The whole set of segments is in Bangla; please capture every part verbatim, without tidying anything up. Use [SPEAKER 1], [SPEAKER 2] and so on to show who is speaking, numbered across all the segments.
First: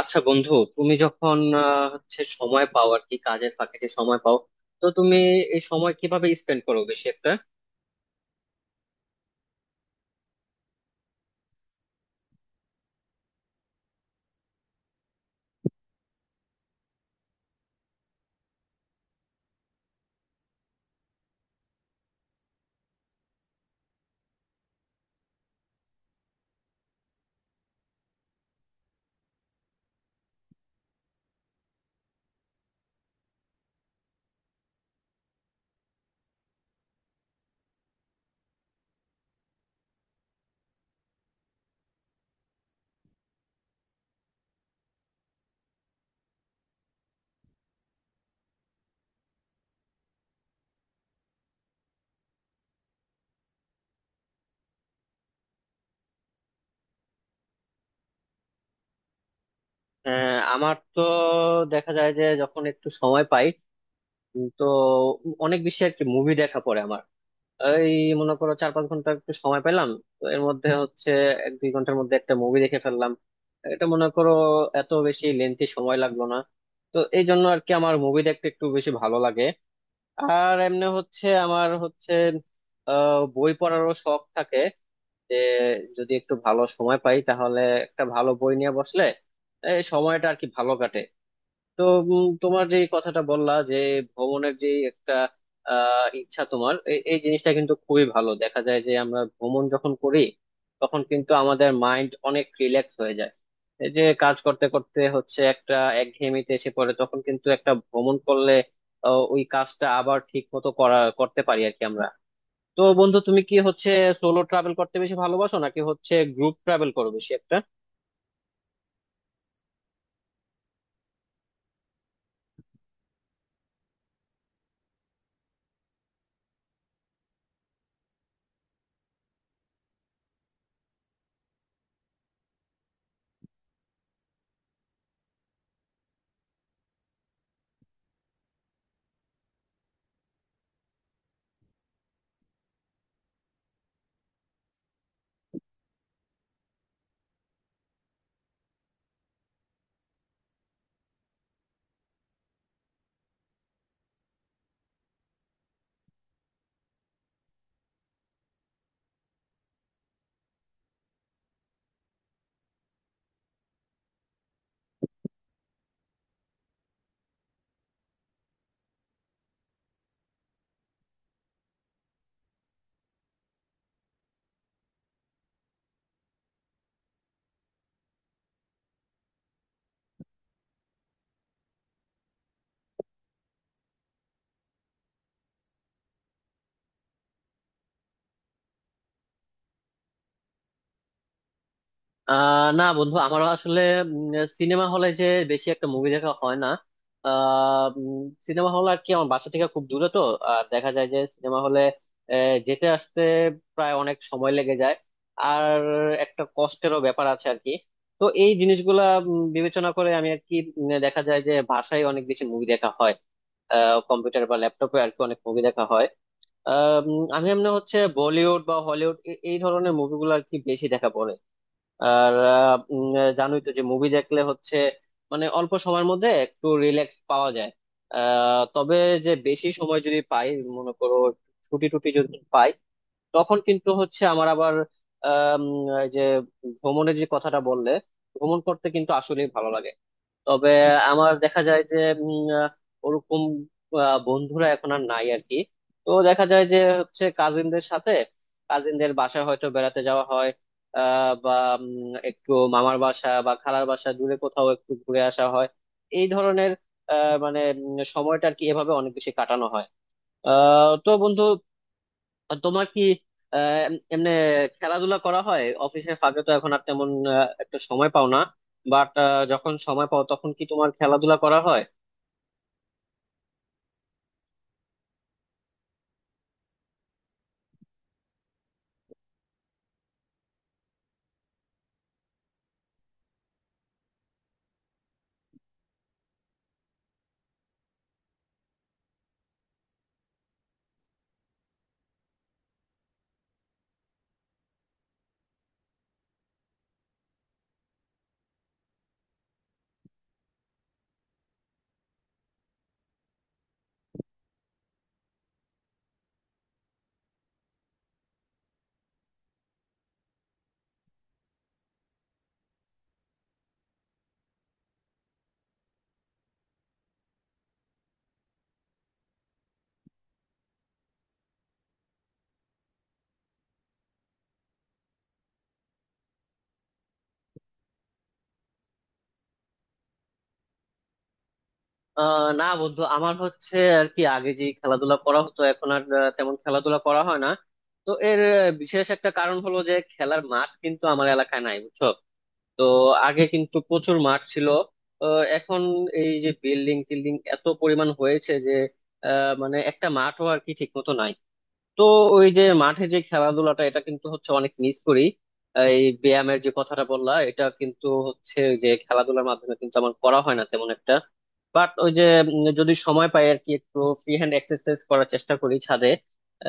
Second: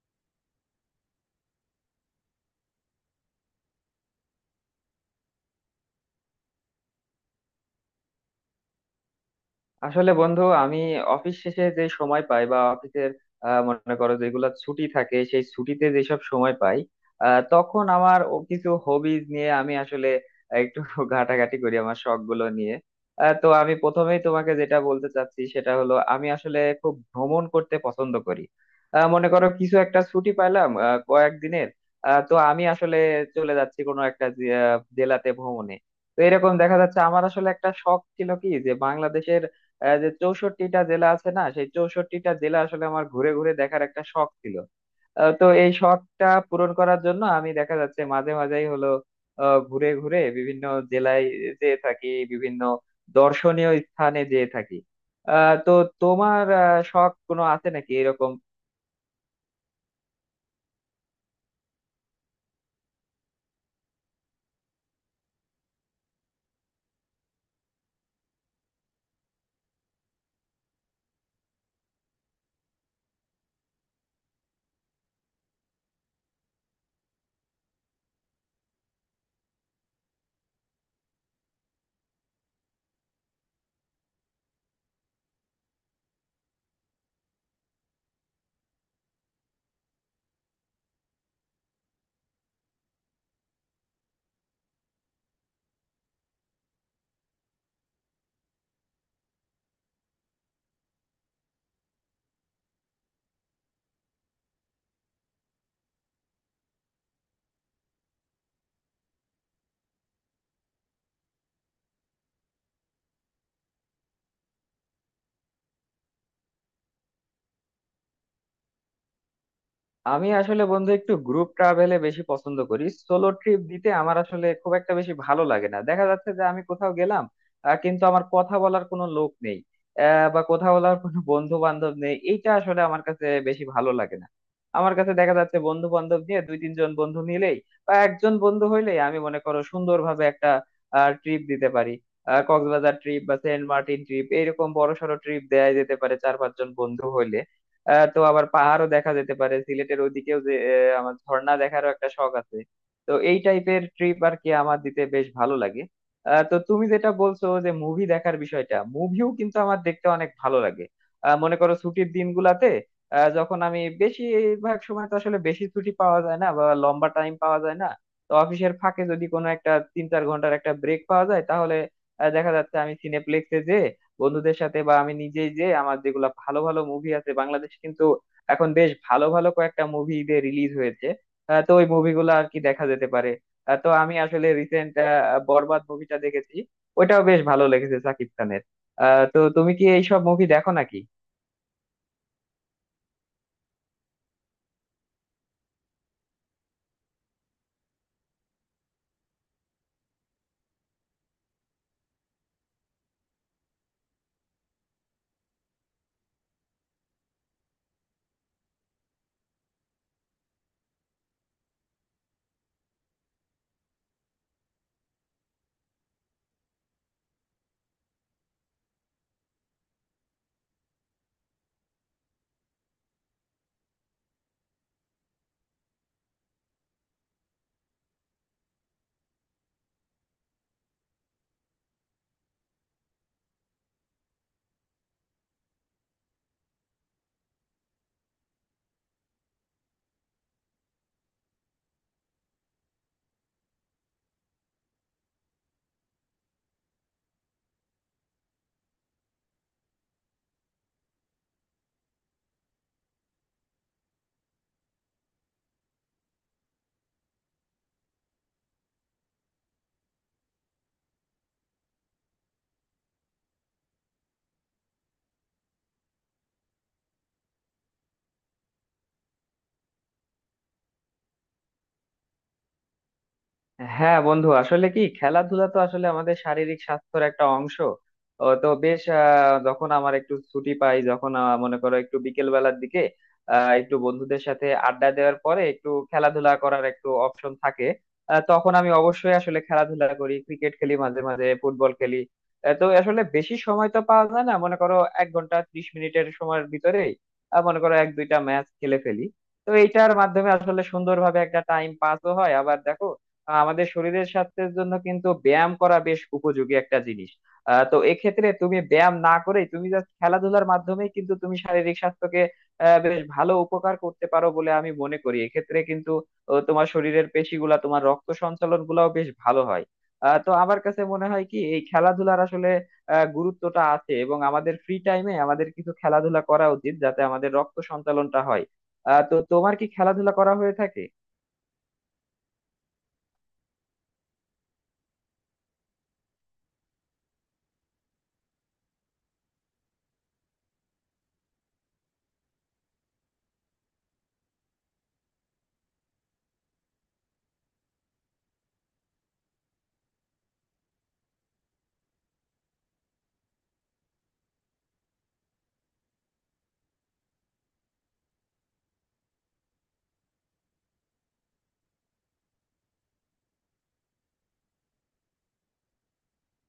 [SPEAKER 1] আচ্ছা বন্ধু, তুমি যখন আহ, হচ্ছে সময় পাও আর কি, কাজের ফাঁকে যে সময় পাও, তো তুমি এই সময় কিভাবে স্পেন্ড করো বেশি একটা?
[SPEAKER 2] আসলে বন্ধু আমি অফিস শেষে যে সময় পাই বা অফিসের আহ, মনে করো যেগুলো ছুটি থাকে সেই ছুটিতে যেসব সময় পাই, আহ, তখন আমার ও কিছু হবিজ নিয়ে আমি আসলে একটু ঘাটাঘাটি করি আমার শখ গুলো নিয়ে। আহ, তো আমি প্রথমেই তোমাকে যেটা বলতে চাচ্ছি সেটা হলো আমি আসলে খুব ভ্রমণ করতে পছন্দ করি। আহ, মনে করো কিছু একটা ছুটি পাইলাম আহ, কয়েকদিনের। আহ, তো আমি আসলে চলে যাচ্ছি কোনো একটা জে- আহ, জেলাতে ভ্রমণে। তো এরকম দেখা যাচ্ছে আমার আসলে একটা শখ ছিল কি, যে আহ, যে চৌষট্টিটা জেলা আছে না, সেই চৌষট্টিটা জেলা আসলে আমার ঘুরে ঘুরে দেখার একটা শখ ছিল। আহ, তো এই শখটা পূরণ করার জন্য আমি দেখা যাচ্ছে মাঝে মাঝেই হলো আহ, ঘুরে ঘুরে বিভিন্ন জেলায় যেয়ে থাকি, বিভিন্ন দর্শনীয় স্থানে যেয়ে থাকি। আহ, তো তোমার আহ, শখ কোনো আছে নাকি এরকম?
[SPEAKER 1] আহ, আমার তো দেখা যায় যে যখন একটু সময় পাই, উম, তো অনেক বেশি আর কি মুভি দেখা পড়ে আমার। এই মনে করো, চার পাঁচ ঘন্টা একটু সময় পেলাম, তো এর মধ্যে হচ্ছে এক দুই ঘন্টার মধ্যে একটা মুভি দেখে ফেললাম। এটা মনে করো এত বেশি লেন্থি সময় লাগলো না, তো এই জন্য আর কি আমার মুভি দেখতে একটু বেশি ভালো লাগে। আর এমনি হচ্ছে আমার হচ্ছে আহ, বই পড়ারও শখ থাকে, যে যদি একটু ভালো সময় পাই তাহলে একটা ভালো বই নিয়ে বসলে এই সময়টা আর কি ভালো কাটে। তো উম, তোমার যে এই কথাটা বললা যে ভ্রমণের যে একটা আহ ইচ্ছা তোমার, এ- এই জিনিসটা কিন্তু খুবই ভালো। দেখা যায় যে আমরা ভ্রমণ যখন করি তখন কিন্তু আমাদের মাইন্ড অনেক রিল্যাক্স হয়ে যায়। এই যে কাজ করতে করতে হচ্ছে একটা একঘেয়েমিতে এসে পড়ে, তখন কিন্তু একটা ভ্রমণ করলে আহ, ওই কাজটা আবার ঠিক মতো করা করতে পারি আর কি আমরা। তো বন্ধু, তুমি কি হচ্ছে সোলো ট্রাভেল করতে বেশি ভালোবাসো, নাকি হচ্ছে গ্রুপ ট্রাভেল করো বেশি একটা?
[SPEAKER 2] আমি আসলে বন্ধু একটু গ্রুপ ট্রাভেলে বেশি পছন্দ করি, সোলো ট্রিপ দিতে আমার আসলে খুব একটা বেশি ভালো লাগে না। দেখা যাচ্ছে যে আমি কোথাও গেলাম, আহ, কিন্তু আমার কথা বলার কোনো লোক নেই, আহ, বা কথা বলার কোনো বন্ধু বান্ধব নেই, এইটা আসলে আমার কাছে বেশি ভালো লাগে না। আমার কাছে দেখা যাচ্ছে বন্ধু বান্ধব নিয়ে দুই তিনজন বন্ধু নিলেই বা একজন বন্ধু হইলেই আমি মনে করো সুন্দরভাবে একটা ট্রিপ দিতে পারি। আহ, কক্সবাজার ট্রিপ বা সেন্ট মার্টিন ট্রিপ এরকম বড় সড়ো ট্রিপ দেয়া যেতে পারে চার পাঁচজন বন্ধু হইলে। আহ, তো আবার পাহাড়ও দেখা যেতে পারে সিলেটের ওইদিকেও, যে আহ, আমার ঝর্ণা দেখারও একটা শখ আছে। তো এই টাইপের ট্রিপ আর কি আমার দিতে বেশ ভালো লাগে। আহ, তো তুমি যেটা বলছো যে মুভি দেখার বিষয়টা, মুভিও কিন্তু আমার দেখতে অনেক ভালো লাগে। আহ, মনে করো ছুটির দিনগুলাতে আহ, যখন আমি, বেশিরভাগ সময় তো আসলে বেশি ছুটি পাওয়া যায় না বা লম্বা টাইম পাওয়া যায় না। তো অফিসের ফাঁকে যদি কোনো একটা তিন চার ঘন্টার একটা ব্রেক পাওয়া যায় তাহলে আহ, দেখা যাচ্ছে আমি সিনেপ্লেক্সে বন্ধুদের সাথে বা আমি নিজেই, যে আমার যেগুলা ভালো ভালো মুভি আছে, বাংলাদেশ কিন্তু এখন বেশ ভালো ভালো কয়েকটা মুভি ঈদে রিলিজ হয়েছে। আহ, তো ওই মুভিগুলো আর কি দেখা যেতে পারে। আহ, তো আমি আসলে রিসেন্ট বরবাদ মুভিটা দেখেছি, ওইটাও বেশ ভালো লেগেছে, সাকিব খানের। আহ তো তুমি কি এইসব মুভি দেখো নাকি?
[SPEAKER 1] আহ না বন্ধু, আমারও আসলে সিনেমা হলে যে বেশি একটা মুভি দেখা হয় না। সিনেমা হল আর কি আমার বাসা থেকে খুব দূরে, তো আর দেখা যায় যে সিনেমা হলে যেতে আসতে প্রায় অনেক সময় লেগে যায়, আর একটা কষ্টেরও ব্যাপার আছে আর কি। তো এই জিনিসগুলা উম, বিবেচনা করে আমি আর কি উম, দেখা যায় যে বাসায় অনেক বেশি মুভি দেখা হয়, কম্পিউটার বা ল্যাপটপে আর কি অনেক মুভি দেখা হয়। আহ, উম, আমি এমনি হচ্ছে বলিউড বা হলিউড এই ধরনের মুভিগুলো আর কি বেশি দেখা পড়ে। আর আহ, উম, জানোই তো যে মুভি দেখলে হচ্ছে মানে অল্প সময়ের মধ্যে একটু রিল্যাক্স পাওয়া যায়। আহ, তবে যে বেশি সময় যদি পাই, মনে করো ছুটি টুটি যদি পাই, তখন কিন্তু হচ্ছে আমার আবার আম, এই যে ভ্রমণের যে কথাটা বললে, ভ্রমণ করতে কিন্তু আসলেই ভালো লাগে। তবে আমার দেখা যায় যে উম, আহ, ওরকম আহ, বন্ধুরা এখন আর নাই আর কি। তো দেখা যায় যে হচ্ছে কাজিনদের সাথে, কাজিনদের বাসায় হয়তো বেড়াতে যাওয়া হয়। আহ বা উম, একটু মামার বাসা বা খালার বাসা দূরে কোথাও একটু ঘুরে আসা হয়, এই ধরনের আহ মানে উম, সময়টা আর কি এভাবে অনেক বেশি কাটানো হয়। আহ তো বন্ধু, আর তোমার কি আহ এমনি খেলাধুলা করা হয়? অফিসের ফাঁকে তো এখন আর তেমন আহ, একটা সময় পাও না, বাট যখন সময় পাও তখন কি তোমার খেলাধুলা করা হয়?
[SPEAKER 2] হ্যাঁ বন্ধু, আসলে কি, খেলাধুলা তো আসলে আমাদের শারীরিক স্বাস্থ্যের একটা অংশ, ও তো বেশ। আহ, যখন আমার একটু ছুটি পাই, যখন আহ, মনে করো একটু বিকেল বেলার দিকে আহ, একটু বন্ধুদের সাথে আড্ডা দেওয়ার পরে একটু খেলাধুলা করার একটু অপশন থাকে, আহ, তখন আমি অবশ্যই আসলে খেলাধুলা করি, ক্রিকেট খেলি, মাঝে মাঝে ফুটবল খেলি। আহ, তো আসলে বেশি সময় তো পাওয়া যায় না, মনে করো এক ঘন্টা ত্রিশ মিনিটের সময়ের ভিতরেই আহ, মনে করো এক দুইটা ম্যাচ খেলে ফেলি। তো এইটার মাধ্যমে আসলে সুন্দরভাবে একটা টাইম পাসও হয়। আবার দেখো, আহ আমাদের শরীরের স্বাস্থ্যের জন্য কিন্তু ব্যায়াম করা বেশ উপযোগী একটা জিনিস। আহ তো এক্ষেত্রে তুমি ব্যায়াম না করে, তুমি জাস্ট খেলাধুলার মাধ্যমেই কিন্তু তুমি শারীরিক স্বাস্থ্যকে আহ বেশ ভালো উপকার করতে পারো বলে আমি মনে করি। এক্ষেত্রে কিন্তু আহ, তোমার শরীরের পেশিগুলা, তোমার রক্ত সঞ্চালন গুলাও বেশ ভালো হয়। আহ তো আমার কাছে মনে হয় কি এই খেলাধুলার আসলে আহ গুরুত্বটা আছে, এবং আমাদের ফ্রি টাইমে আমাদের কিছু খেলাধুলা করা উচিত, যাতে আমাদের রক্ত সঞ্চালনটা হয়। আহ তো তোমার কি খেলাধুলা করা হয়ে থাকে?
[SPEAKER 1] আহ না বন্ধু, আমার হচ্ছে আর কি আগে যে খেলাধুলা করা হতো, এখন আর আহ, তেমন খেলাধুলা করা হয় না। তো এর আহ, বিশেষ একটা কারণ হলো যে খেলার মাঠ কিন্তু আমার এলাকায় নাই, বুঝছো? তো আগে কিন্তু প্রচুর মাঠ ছিল, তো এখন এই যে বিল্ডিং টিল্ডিং এত পরিমাণ হয়েছে যে আহ মানে একটা মাঠও আর কি ঠিক মতো নাই। তো ওই যে মাঠে যে খেলাধুলাটা, এটা কিন্তু হচ্ছে অনেক মিস করি। এই ব্যায়ামের যে কথাটা বললা, এটা কিন্তু হচ্ছে ওই যে খেলাধুলার মাধ্যমে কিন্তু আমার করা হয় না তেমন একটা। বাট ওই যে উম, যদি সময় পাই আর কি, একটু ফ্রি হ্যান্ড এক্সারসাইজ করার চেষ্টা করি ছাদে।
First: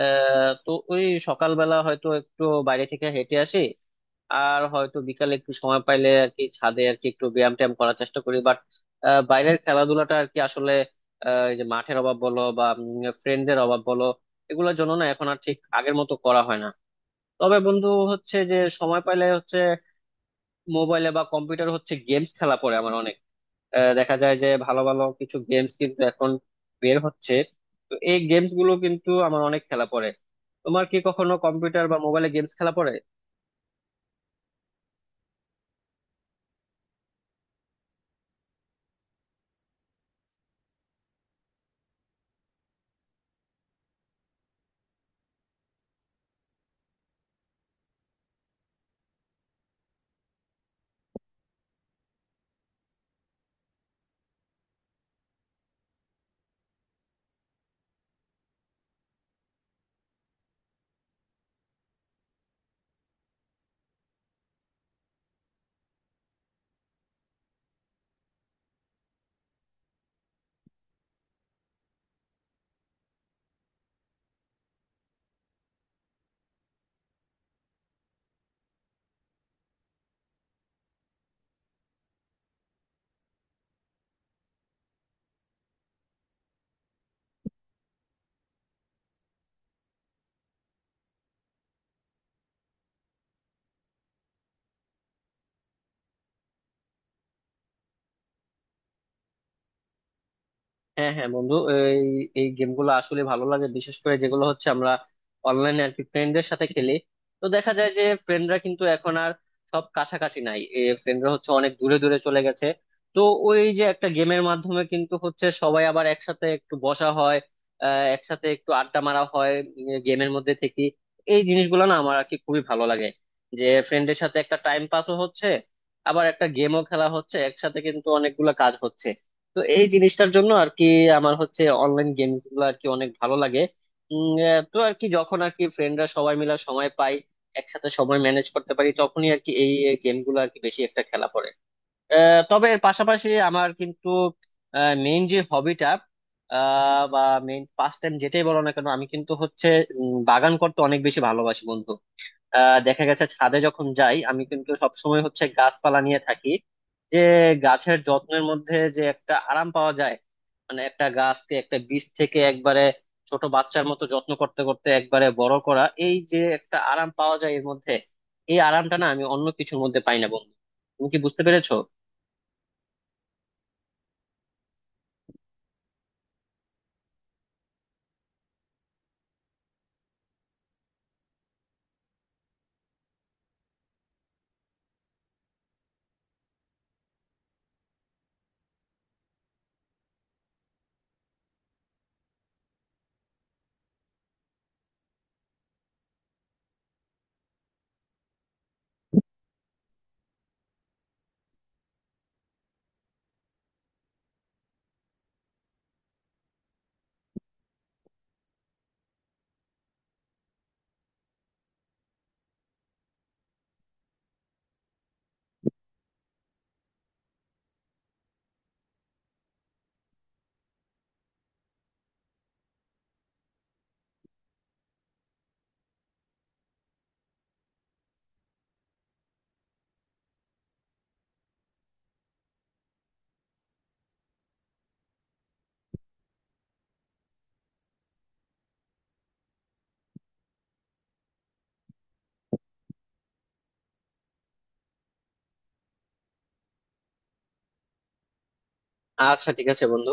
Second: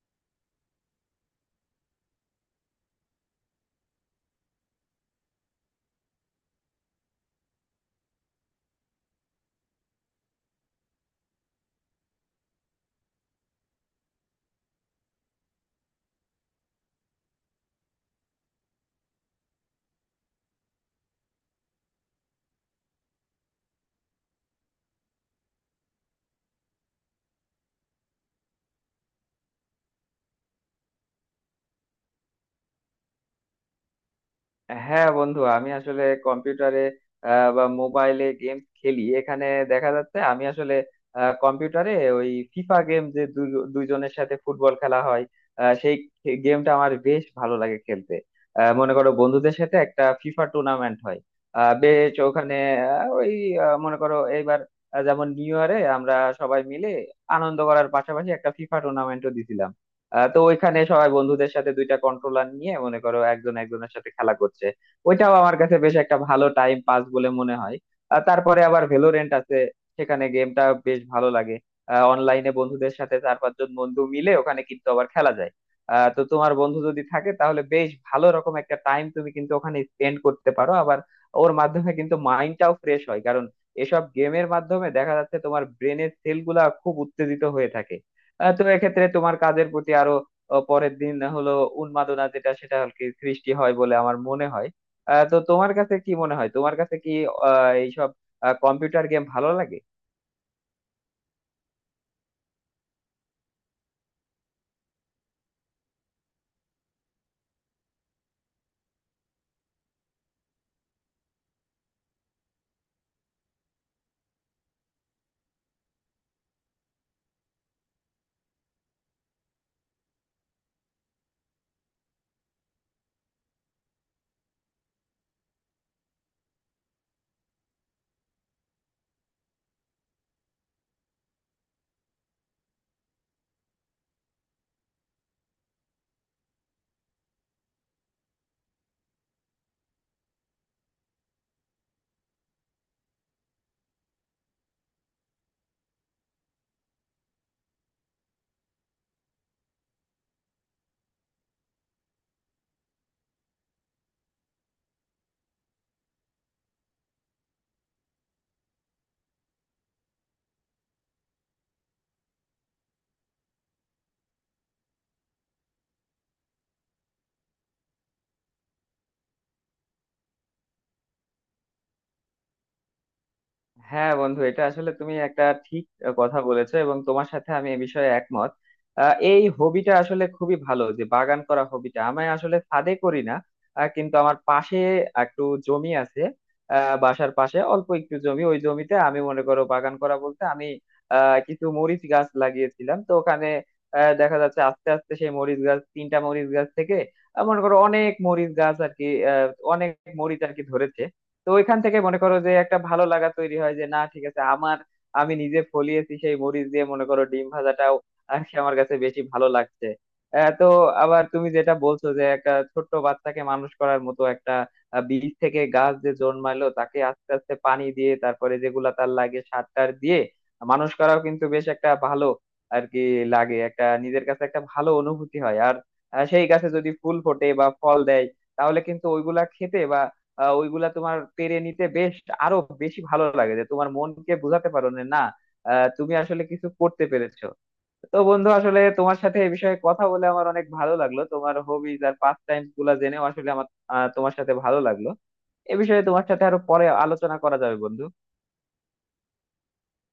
[SPEAKER 1] আহ তো ওই সকালবেলা হয়তো একটু বাইরে থেকে হেঁটে আসি, আর হয়তো বিকালে একটু সময় পাইলে আর কি ছাদে আর কি একটু ব্যায়াম ট্যায়াম করার চেষ্টা করি। বাট বাইরের খেলাধুলাটা আর কি আসলে আহ, এই যে মাঠের অভাব বলো বা ফ্রেন্ডদের অভাব বলো, এগুলোর জন্য না এখন আর ঠিক আগের মতো করা হয় না। তবে বন্ধু, হচ্ছে যে সময় পাইলে হচ্ছে মোবাইলে বা কম্পিউটার হচ্ছে গেমস খেলা পড়ে আমার অনেক। আহ, দেখা যায় যে ভালো ভালো কিছু গেমস কিন্তু এখন বের হচ্ছে, তো এই গেমস গুলো কিন্তু আমার অনেক খেলা পড়ে। তোমার কি কখনো কম্পিউটার বা মোবাইলে গেমস খেলা পড়ে?
[SPEAKER 2] হ্যাঁ বন্ধু, আমি আসলে কম্পিউটারে আহ, বা মোবাইলে গেমস খেলি। এখানে দেখা যাচ্ছে আমি আসলে আহ, কম্পিউটারে ওই ফিফা গেম, যে দুজ- দুইজনের সাথে ফুটবল খেলা হয়, আহ, সেই গেমটা আমার বেশ ভালো লাগে খেলতে। আহ, মনে করো বন্ধুদের সাথে একটা ফিফা টুর্নামেন্ট হয়, আহ, বেশ ওখানে আহ, ওই আহ, মনে করো এইবার আহ, যেমন নিউ ইয়ারে আমরা সবাই মিলে আনন্দ করার পাশাপাশি একটা ফিফা টুর্নামেন্টও দিছিলাম। আহ, তো ওইখানে সবাই বন্ধুদের সাথে দুইটা কন্ট্রোলার নিয়ে মনে করো একজন একজনের সাথে খেলা করছে। ওইটাও আমার কাছে বেশ একটা ভালো টাইম পাস বলে মনে হয়। আর তারপরে আবার ভেলোরেন্ট আছে, সেখানে গেমটা বেশ ভালো লাগে। অনলাইনে বন্ধুদের সাথে চার পাঁচজন বন্ধু মিলে ওখানে কিন্তু আবার খেলা যায়। আহ, তো তোমার বন্ধু যদি থাকে তাহলে বেশ ভালো রকম একটা টাইম তুমি কিন্তু ওখানে স্পেন্ড করতে পারো। আবার ওর মাধ্যমে কিন্তু মাইন্ডটাও ফ্রেশ হয়, কারণ এসব গেমের মাধ্যমে দেখা যাচ্ছে তোমার ব্রেনের সেলগুলা খুব উত্তেজিত হয়ে থাকে। আহ, তো এক্ষেত্রে তোমার কাজের প্রতি আরো, আহ, পরের দিন হলো, উন্মাদনা যেটা, সেটা আর কি সৃষ্টি হয় বলে আমার মনে হয়। আহ, তো তোমার কাছে কি মনে হয়, তোমার কাছে কি আহ এইসব কম্পিউটার গেম ভালো লাগে?
[SPEAKER 1] হ্যাঁ হ্যাঁ বন্ধু, এই এই গেমগুলো আসলে ভালো লাগে, বিশেষ করে যেগুলো হচ্ছে আমরা অনলাইনে আর কি ফ্রেন্ডদের সাথে খেলি। তো দেখা যায় যে ফ্রেন্ডরা কিন্তু এখন আর সব কাছাকাছি নাই, ফ্রেন্ডরা হচ্ছে অনেক দূরে দূরে চলে গেছে। তো ওই যে একটা গেমের মাধ্যমে কিন্তু হচ্ছে সবাই আবার একসাথে একটু বসা হয়, আহ একসাথে একটু আড্ডা মারা হয় গেমের মধ্যে থেকে। এই জিনিসগুলো না আমার আর কি খুবই ভালো লাগে, যে ফ্রেন্ডের সাথে একটা টাইম পাসও হচ্ছে, আবার একটা গেমও খেলা হচ্ছে, একসাথে কিন্তু অনেকগুলো কাজ হচ্ছে। তো এই জিনিসটার জন্য আর কি আমার হচ্ছে অনলাইন গেমস গুলো আর কি অনেক ভালো লাগে। উম, আহ, তো আর কি যখন আর কি ফ্রেন্ডরা সবাই মিলে সময় পাই, একসাথে সময় ম্যানেজ করতে পারি, তখনই আর কি এই গেম গুলো আর কি বেশি একটা খেলা পড়ে। আহ, তবে এর পাশাপাশি আমার কিন্তু মেইন যে হবিটা বা মেইন পাস্ট টাইম যেটাই বলো না কেন, আমি কিন্তু হচ্ছে উম, বাগান করতে অনেক বেশি ভালোবাসি বন্ধু। আহ দেখা গেছে ছাদে যখন যাই আমি কিন্তু সবসময় হচ্ছে গাছপালা নিয়ে থাকি, যে গাছের যত্নের মধ্যে যে একটা আরাম পাওয়া যায়। মানে একটা গাছকে একটা বীজ থেকে একবারে ছোট বাচ্চার মতো যত্ন করতে করতে একবারে বড় করা, এই যে একটা আরাম পাওয়া যায় এর মধ্যে, এই আরামটা না আমি অন্য কিছুর মধ্যে পাই না বন্ধু। তুমি কি বুঝতে পেরেছো?
[SPEAKER 2] হ্যাঁ বন্ধু, এটা আসলে তুমি একটা ঠিক কথা বলেছো, এবং তোমার সাথে আমি এ বিষয়ে একমত। আহ, এই হবিটা আসলে খুবই ভালো, যে বাগান করা হবিটা, আমি আসলে ছাদে করি না, আহ, কিন্তু আমার পাশে একটু জমি আছে। আহ, বাসার পাশে অল্প একটু জমি, ওই জমিতে আমি মনে করো বাগান করা বলতে আমি আহ, কিছু মরিচ গাছ লাগিয়েছিলাম, তো ওখানে আহ, দেখা যাচ্ছে আস্তে আস্তে সেই মরিচ গাছ, তিনটা মরিচ গাছ থেকে আহ, মনে করো অনেক মরিচ গাছ আর কি, আহ, অনেক মরিচ আর কি ধরেছে। তো ওইখান থেকে মনে করো যে একটা ভালো লাগা তৈরি হয়, যে না ঠিক আছে, আমার, আমি নিজে ফলিয়েছি সেই মরিচ দিয়ে মনে করো ডিম ভাজাটাও আর কি আমার কাছে বেশি ভালো লাগছে। আহ, তো আবার তুমি যেটা বলছো যে একটা ছোট্ট বাচ্চাকে মানুষ করার মতো একটা আহ, বীজ থেকে গাছ যে জন্মালো, তাকে আস্তে আস্তে পানি দিয়ে, তারপরে যেগুলা তার লাগে সার টার দিয়ে মানুষ করাও কিন্তু বেশ একটা ভালো আর কি লাগে, একটা নিজের কাছে একটা ভালো অনুভূতি হয়। আর আহ, সেই গাছে যদি ফুল ফোটে বা ফল দেয়, তাহলে কিন্তু ওইগুলা খেতে বা আহ ওইগুলা তোমার পেরে নিতে বেশ আরো বেশি ভালো লাগে, যে তোমার মনকে বোঝাতে পারো যে না, আহ, তুমি আসলে কিছু করতে পেরেছো। তো বন্ধু আসলে তোমার সাথে এই বিষয়ে কথা বলে আমার অনেক ভালো লাগলো, তোমার হবিজ আর পাস টাইম গুলা জেনেও আসলে আমার আহ, তোমার সাথে ভালো লাগলো। এ বিষয়ে তোমার সাথে আরো পরে আলোচনা করা যাবে বন্ধু।
[SPEAKER 1] আচ্ছা ঠিক আছে বন্ধু।